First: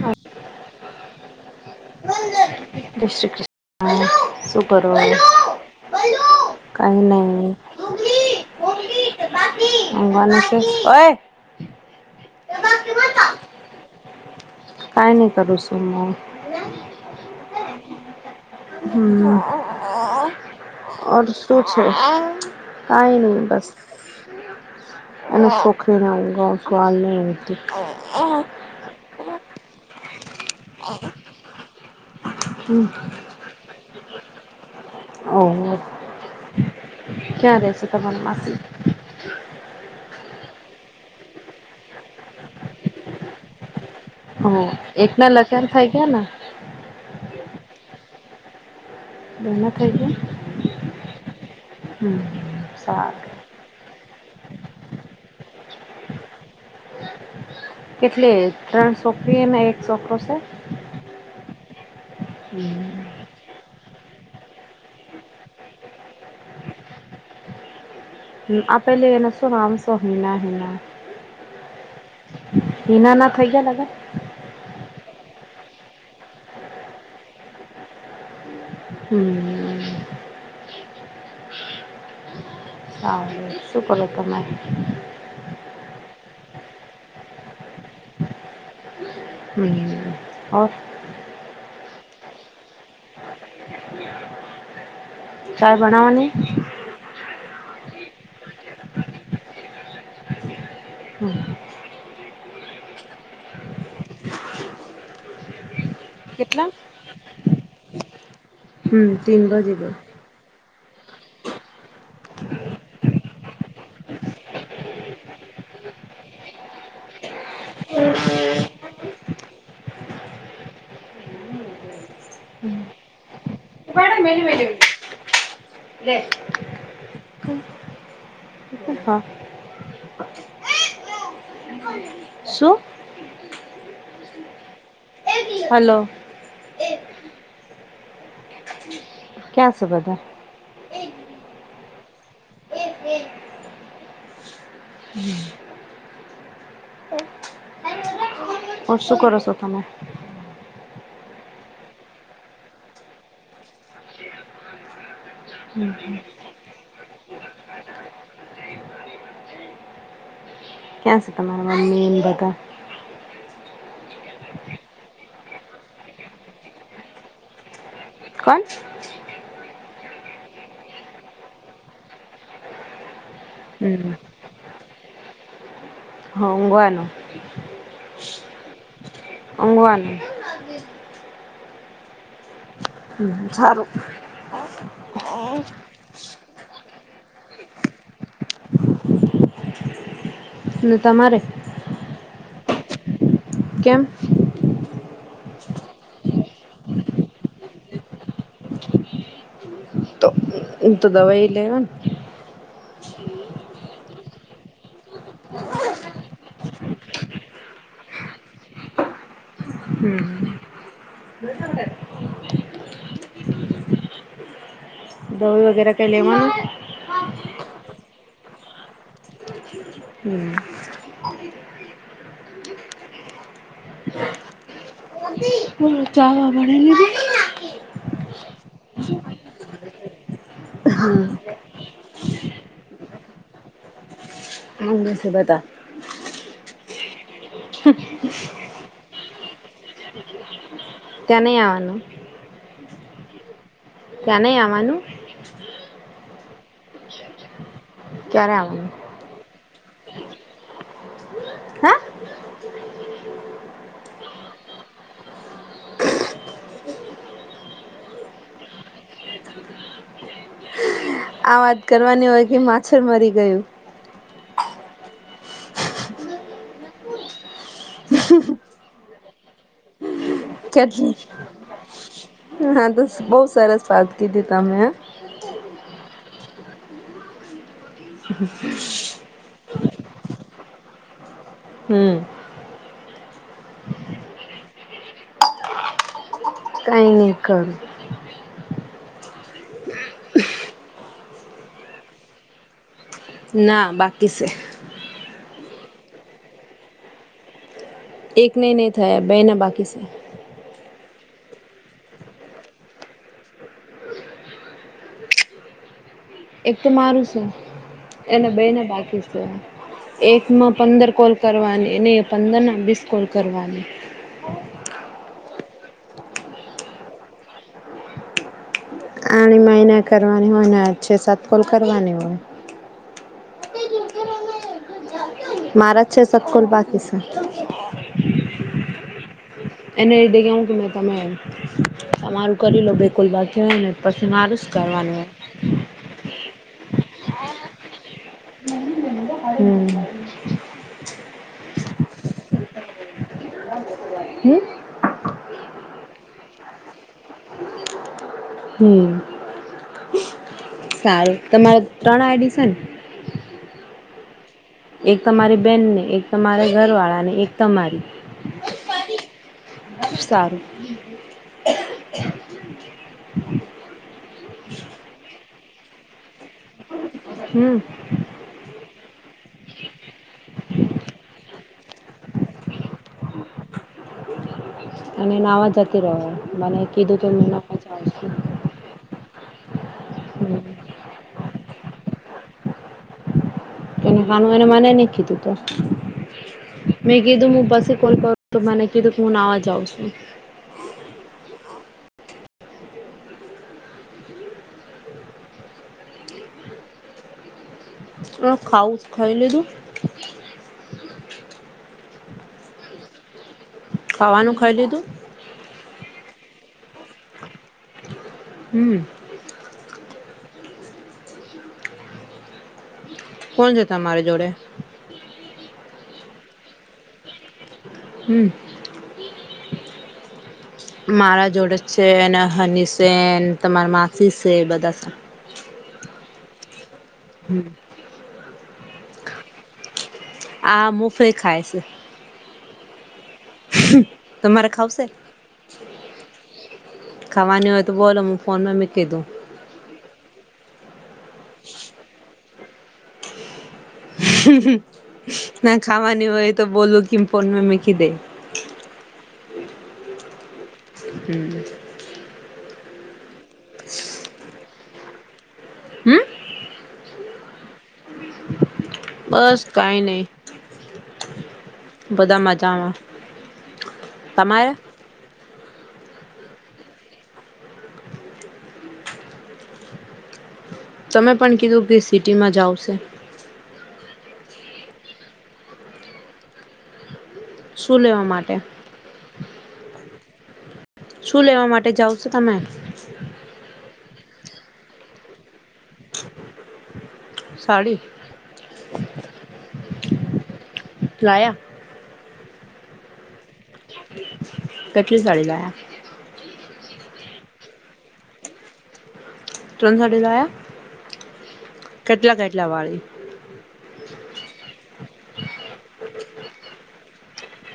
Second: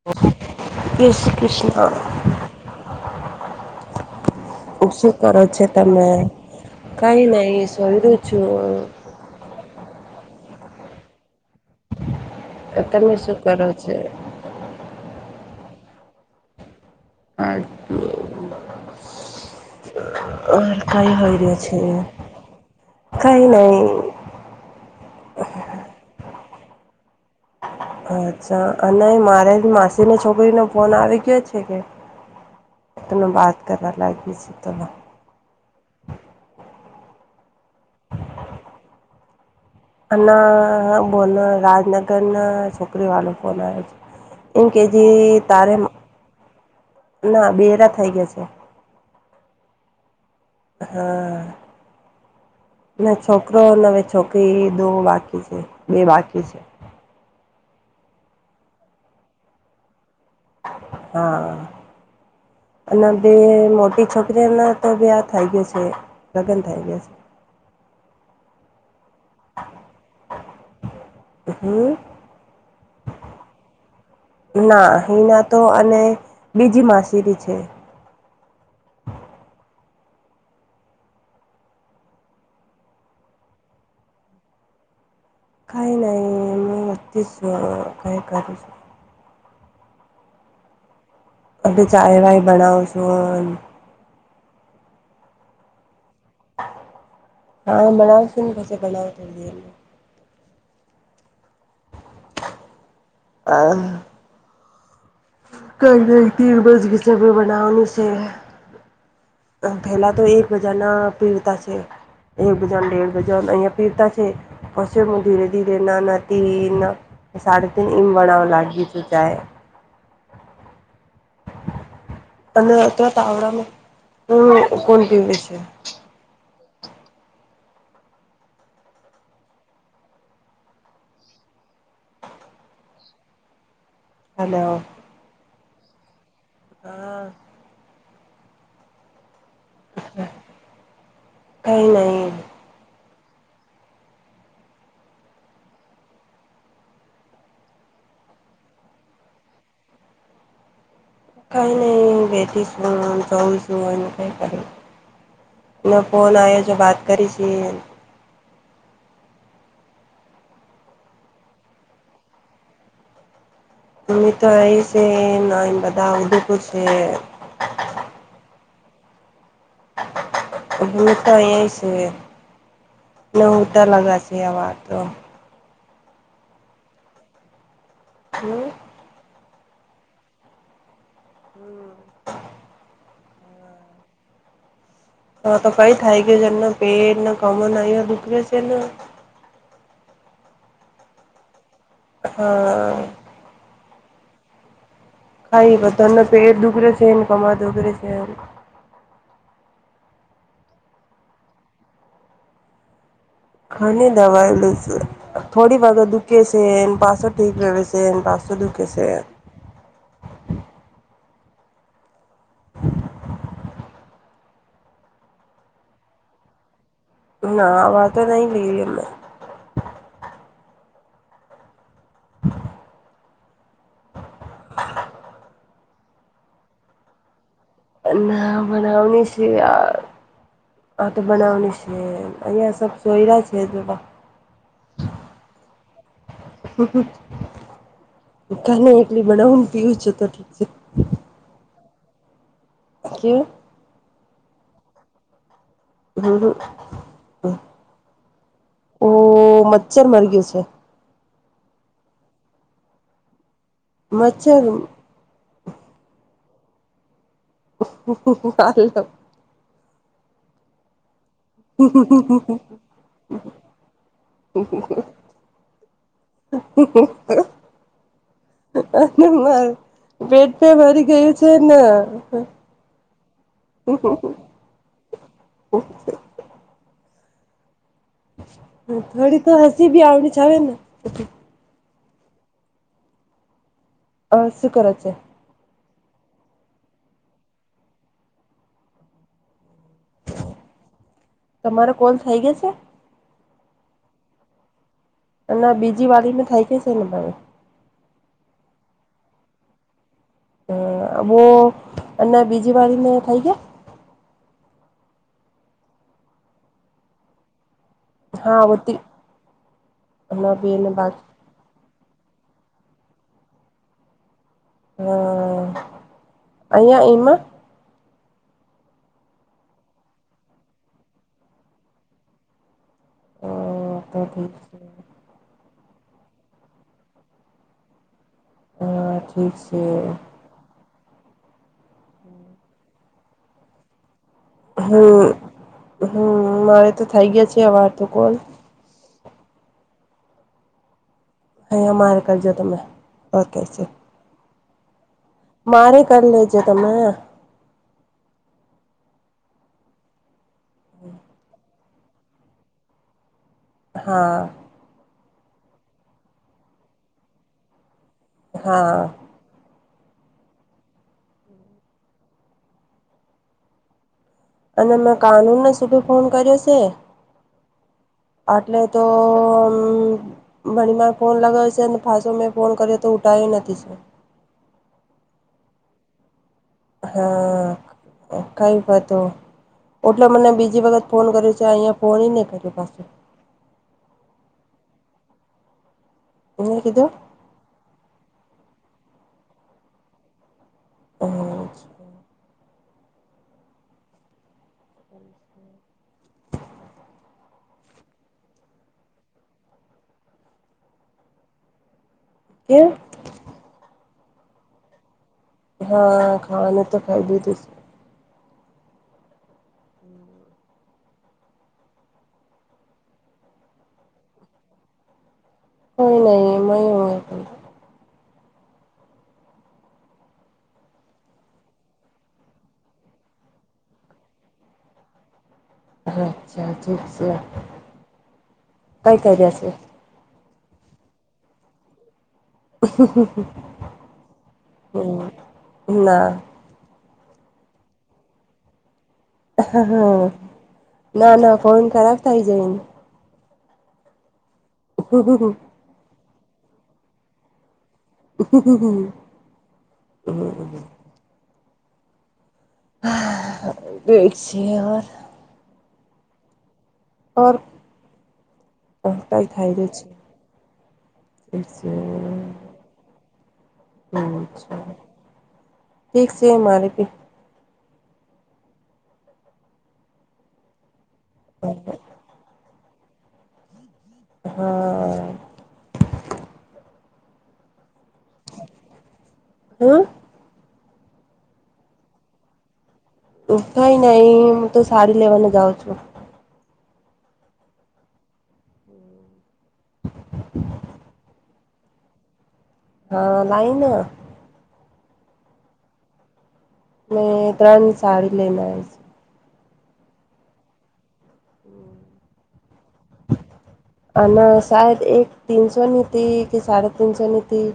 [unintelligible] શ્રી જય કૃષ્ણ શ્રી કૃષ શું શુ કરો છો તમે કરો? કઈ નહીં, શોયરી છું. બાકી બાકી, [unintelligible] ઓયે તમે શું કરો છો? કાઈ નહીં કરુંશુ મુ [unintelligible] હમ્મ હોય ઓર રહ્યો શું છે? કાઈ નહીં, કઈ બસ. નહી આલે શોકરીને ઊંઘાવુશુ આ નથી ઊંઘતી અચ્છા, અને મારી માસીની છોકરીને ફોન આવી ગયો છે કે હમ્મ એમને વાત કરવા લાગી છે તોમે ઓ, ક્યાં રેશે તમારી માસી? અના બોના, રાજનગરના છોકરી વાલુ ફોન આયો છે. ઓહો એમ એકના કેજી લગ્ન તારા મ થઈ ગયા ને ના બેરાં થઈ ગયા છે. એ ખાઈ ગયો. હમ્મ એનો છોકરો નવે છોકરી દો બાકી છે. બે બાકી છે. કેટલી ત્રણ છોકરીઓ ને એક છોકરા છે? હા અને આમ તે મોટી છોકરીને તો બ્યા થઈ ગયો છે, લગ્ન થઈ ગયો છે. હમ્મ આપ પે લ એના શું આમ શો હિના હિના છે હમ હિના ના થઇ ગયા લગ્ન? ના હિના તો અને બીજી માસીરી છે. હમ્મ હાલે શુ કરો તમે? કઈ નહીં હું નથી શુ કઈ કરું છું હમ્મ ઓર અદી ચાય વાય બનાવુ છું. ચાય બનાવો ની હા બણાવશું ને પછી બનાવુ થોડી દેર મે હમ્મ હા કઈ કઈ તીન કેટલા રોજ ઘીચભી બના ની હમ તીન બજે ગઈ પેલા તો એકબજા ના પીડતા છે એક વજન દેઢ વજન અહિયાયા પીરતા છે પછી હું ધીરે ધીરે ના નથી સાડ તન ઈમ વણ લાગી છું ચહે અને અ ત તાવડામાં વલી વલી હમ કોણ પીવે છે હા શું? હલો હલો હા [unintelligible] ક્યાંસ બધ કઈ નહી હમ. [unintelligible] હ શું કર છો તમે? કાંઈ નહીં બેઠી છું જોઉં છું એને કાઈ ક્યું હમ ના ફોન આયા જો બાત કરી છીએ ક્યાં છે તમારા મમ્મી એને બધા મ તો એં છે ન બધા ઉદયપુર છે કોણ? એ તો એ છે ન હુતા લગ હમ છે આ તો હોંગનું હમ્મ ઊંઘવાની હમ્મ હ સારું હ તો કઈ થાય કે એમના પેટ કમળ અહીં દુખરે છે ને અને તમારે હા કેમ ખાાઈ તને પેટ દગરે છે ને કમર દગરે છેને હ તો દવાઈ લેવા ને ઘણી દવાયલુંસર થોડી વાગ દુખે છે એન પાસો ઠીક રહે છે એ પાસો દુખે છે હમ બને [unintelligible] દવી વગેરે કેલી મ ના વા તો નહી લીલી મેં હમ્મ [inaudible] [unintelligible] ચા વા બનાવી લીધી ના બનાવની છે હા તો બનાવની છે જે અહીયા સબ સોય રહ છેબ હમે છે બતા [unintelligible] [unintelligible] કાલે એટલે બનાવું પીવું છું તો ઠીક છે. તો ની આવવાનું. કે ત્યાં નહી આવાનું? [unintelligible] ક્યારે આવાની? ઓ મચ્છર મરી ગયું છે. હ?? મચ્છર [unintelligible] આ વાત કરવાની હોય કે માછર મરી ગયું. [inaudible] [unintelligible] તે બરી કેટલી ગયું છે ને હા તો બહુ સરસ વાત કીધી તમે હે. [unintelligible] થોડી તો હસી બી આવડી જાવે ને [unintelligible] હમ. અ શું કર છે? એક જ તમારો કોલ થઇ ગયો છે? ના બાકી છે. અને બીજી વાઈરીનું થઈ ગયું છે ને પણ. એકનેય નય થયા બેયને બાકી છે. હ બો અને બીજી વારીને થઈ ગયા? એક તો મારું છે. એને બે હા ને હોતી બાકી છે. અને એકમાં બેને પંદર બાકી કોલ કરવાની ને પંદર ના બીસ કોલ કરવાની. હ.. અહીંયા ઈમાં આણી માય એને કરવાની હોય ને છે-સાત કોલ કરવાની હોય. ઓ તો ઠીક છે. મારા જ છ સાત કોલ બાકી છે. હા ઠીક છે એને [unintelligible] એતે કે હું કે મે તમે તમારું કરી લો બે કોલ બાકી હોય ને પછી મારું કરવાનું હોય હમ હમ મારે તો થઈ ગયા છે આ તો કોલ હમ. અહીંયા મારે કરજો તમે. ઓકે છે. હમ મારે કરી લેજો તમે. હમ સારું તમારે ત્રણ આઈ ડી સન? હા. એક તમારી બેન ને એક તમારા ઘરવાળા ને એક તમારી. હા સારું અને મેં કાનૂનને સીધો ફોન કર્યો છે. હમ આટલે તો અમ બેનને ફોન લગાવે છે ને પાછો મેં ફોન કર્યો તો ઉઠાયો નથી છે. અને નાવા જતી રહો અને હા કઈ વાતો ઓટલે મને બીજી વખત ફોન કર્યો છે અહીંયા ફોન નનેં કર્યું પાછું ને ખ એને મનેખીધું તો મે કીધું મુું પાસે કોલ તો મને કીધું કે હું નાવા જઉ છું અને હમા હ ખાવ ખાઈ લીધું કે ખાવાનું ખાઈ લીધું હા ખાની તો ખાઈ લીધ હમ કોણ છે તમારી જોડે કોઈ નહીં હ હમ મારા જોડે છે હની સ તમારા માસી છે બધા અચ્છા જી છે હમ કઈ ક રહ્યા છે આ મુફે ખાય છે હ હ હ તમારે ખાવશે ના ખાવાની હોય તો બોલો હ ફોનમાં મેં કીધું હા ના ના ફોન ખરાબ થઇ જાયને ના ખવાની હોય તો બું કમ ફન મેમીખી દે હ હમ બેકસીયાર હમ ઓ આતા બસ થાય જ કઈ છે નહી એ આ હ અચ્છા ઠીક છે મારે પ તમે પણ કીધું કે સિટીમાં જાવશે હા શું લેવા માટે હા શું લેવા માટે જાાવ છો તમે થઈ નઈ હું તો સાડી લેવાને જાઉં છું સાડી હમ ફલાયા હા લાઈન કેટલી સાડીી લાયા મે ત્રણ સાડી લેના ત્રણસયા છું કેટલા કેટલા વાળી અને ના શાયદ એક તીનસોની તથી કે સાડે તનસોની તથી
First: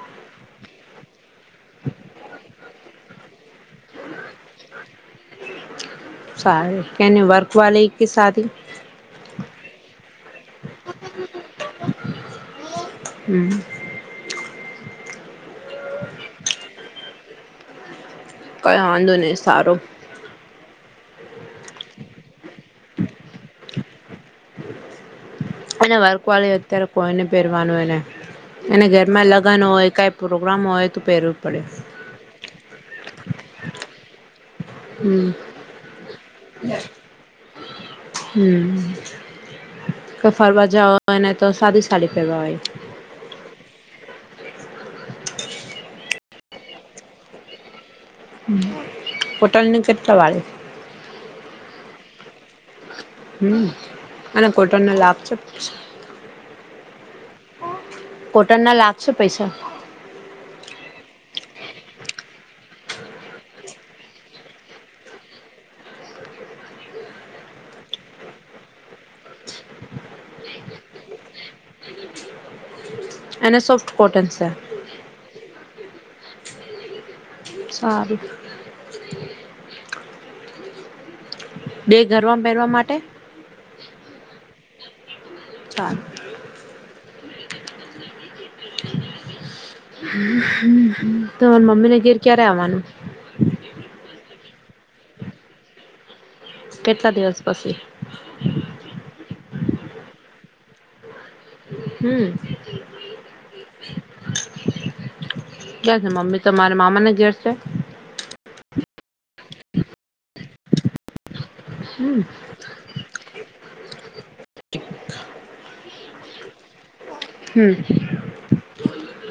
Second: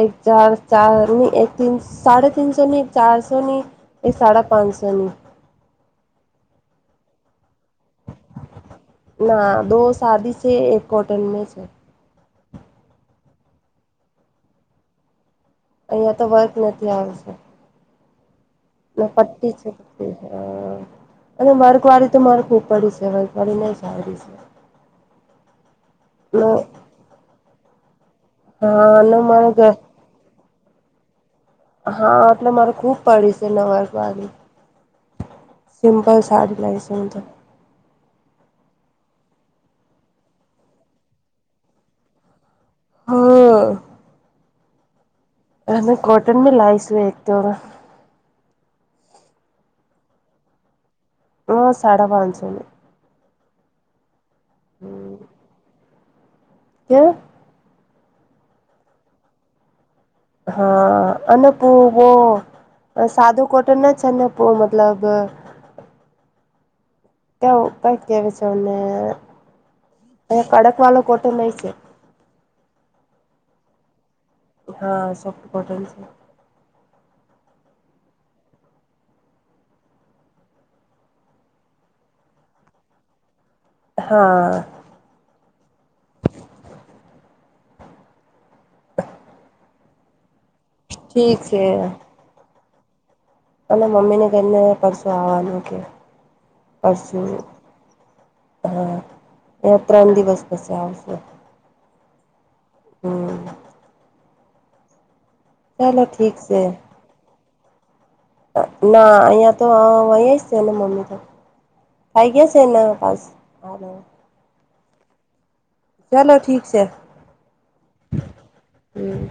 એક ચાર ચાર ની એકન સાડ તનસો ની ચારસો ની એ સાડા પાંચસો ની સાર કેને વર્ક વાે કે સાથી ના દ શદી છે એક કોટન મે છે હમ અહીંયા તો વર્ક નથી આવશે કઈ વાંધો નહી પ્ટી છે સારો અને વર્કવાળી તો મારે ઉપડી છે વર્ગવાળીને સારી છે અને વર્ક વાળી અત્યારે કોઈને પહેરવાનું એને અને હા ઘરમાં લગ્ન મારે હોય કાઈ પ્રોગ્રામ હોય તો પહેરવું પડે હા એટલે મારે ખુબ પડી છે નવારકવાની હમ સિમપલ સાડી લઈ શુંંધ હમ કઈ ફરવા જવા હોય ને તો સાદી સાડી ફેરવા હોય હા હ ક કોટન મે લાઈઇશું એક તો હોટલ નું કેટલા વાળું હ સાડા પાંસોને હમ અને કોટને લાભ છે કે્યા કોટન ના લાગશે પૈસા હા અનેનપુવો સાદો કોટન ના છ ને પો મતલબ હ ક્યા ક કે વિ છેને એ કડક વાળો કોટો નહી છે એના સાોફ્ટ કોટન છે હા સોફ્ટ કોટન છે સારું બે ઘરમાં પહેરવા માટે હા ન [inaudible] ઠીક તમારા છે મમ્મીને ઘેર ક્યારે આવવાનું અને મમ્મી ને કરીને પરસો આવવાનું કે કેટલા પરશુ દિવસ પછી હા એ ત્રણ દિવસ પછી આવશ હમ હમ ક ચાલો ઠીક મમ્મી તો છે તમારા મામા ને ઘેર છે ના અહિયાં તો અહી છેને મમ્મી તો હમ થઈયા છે એના પાસ ચાલો ઠીક છે હમ હમ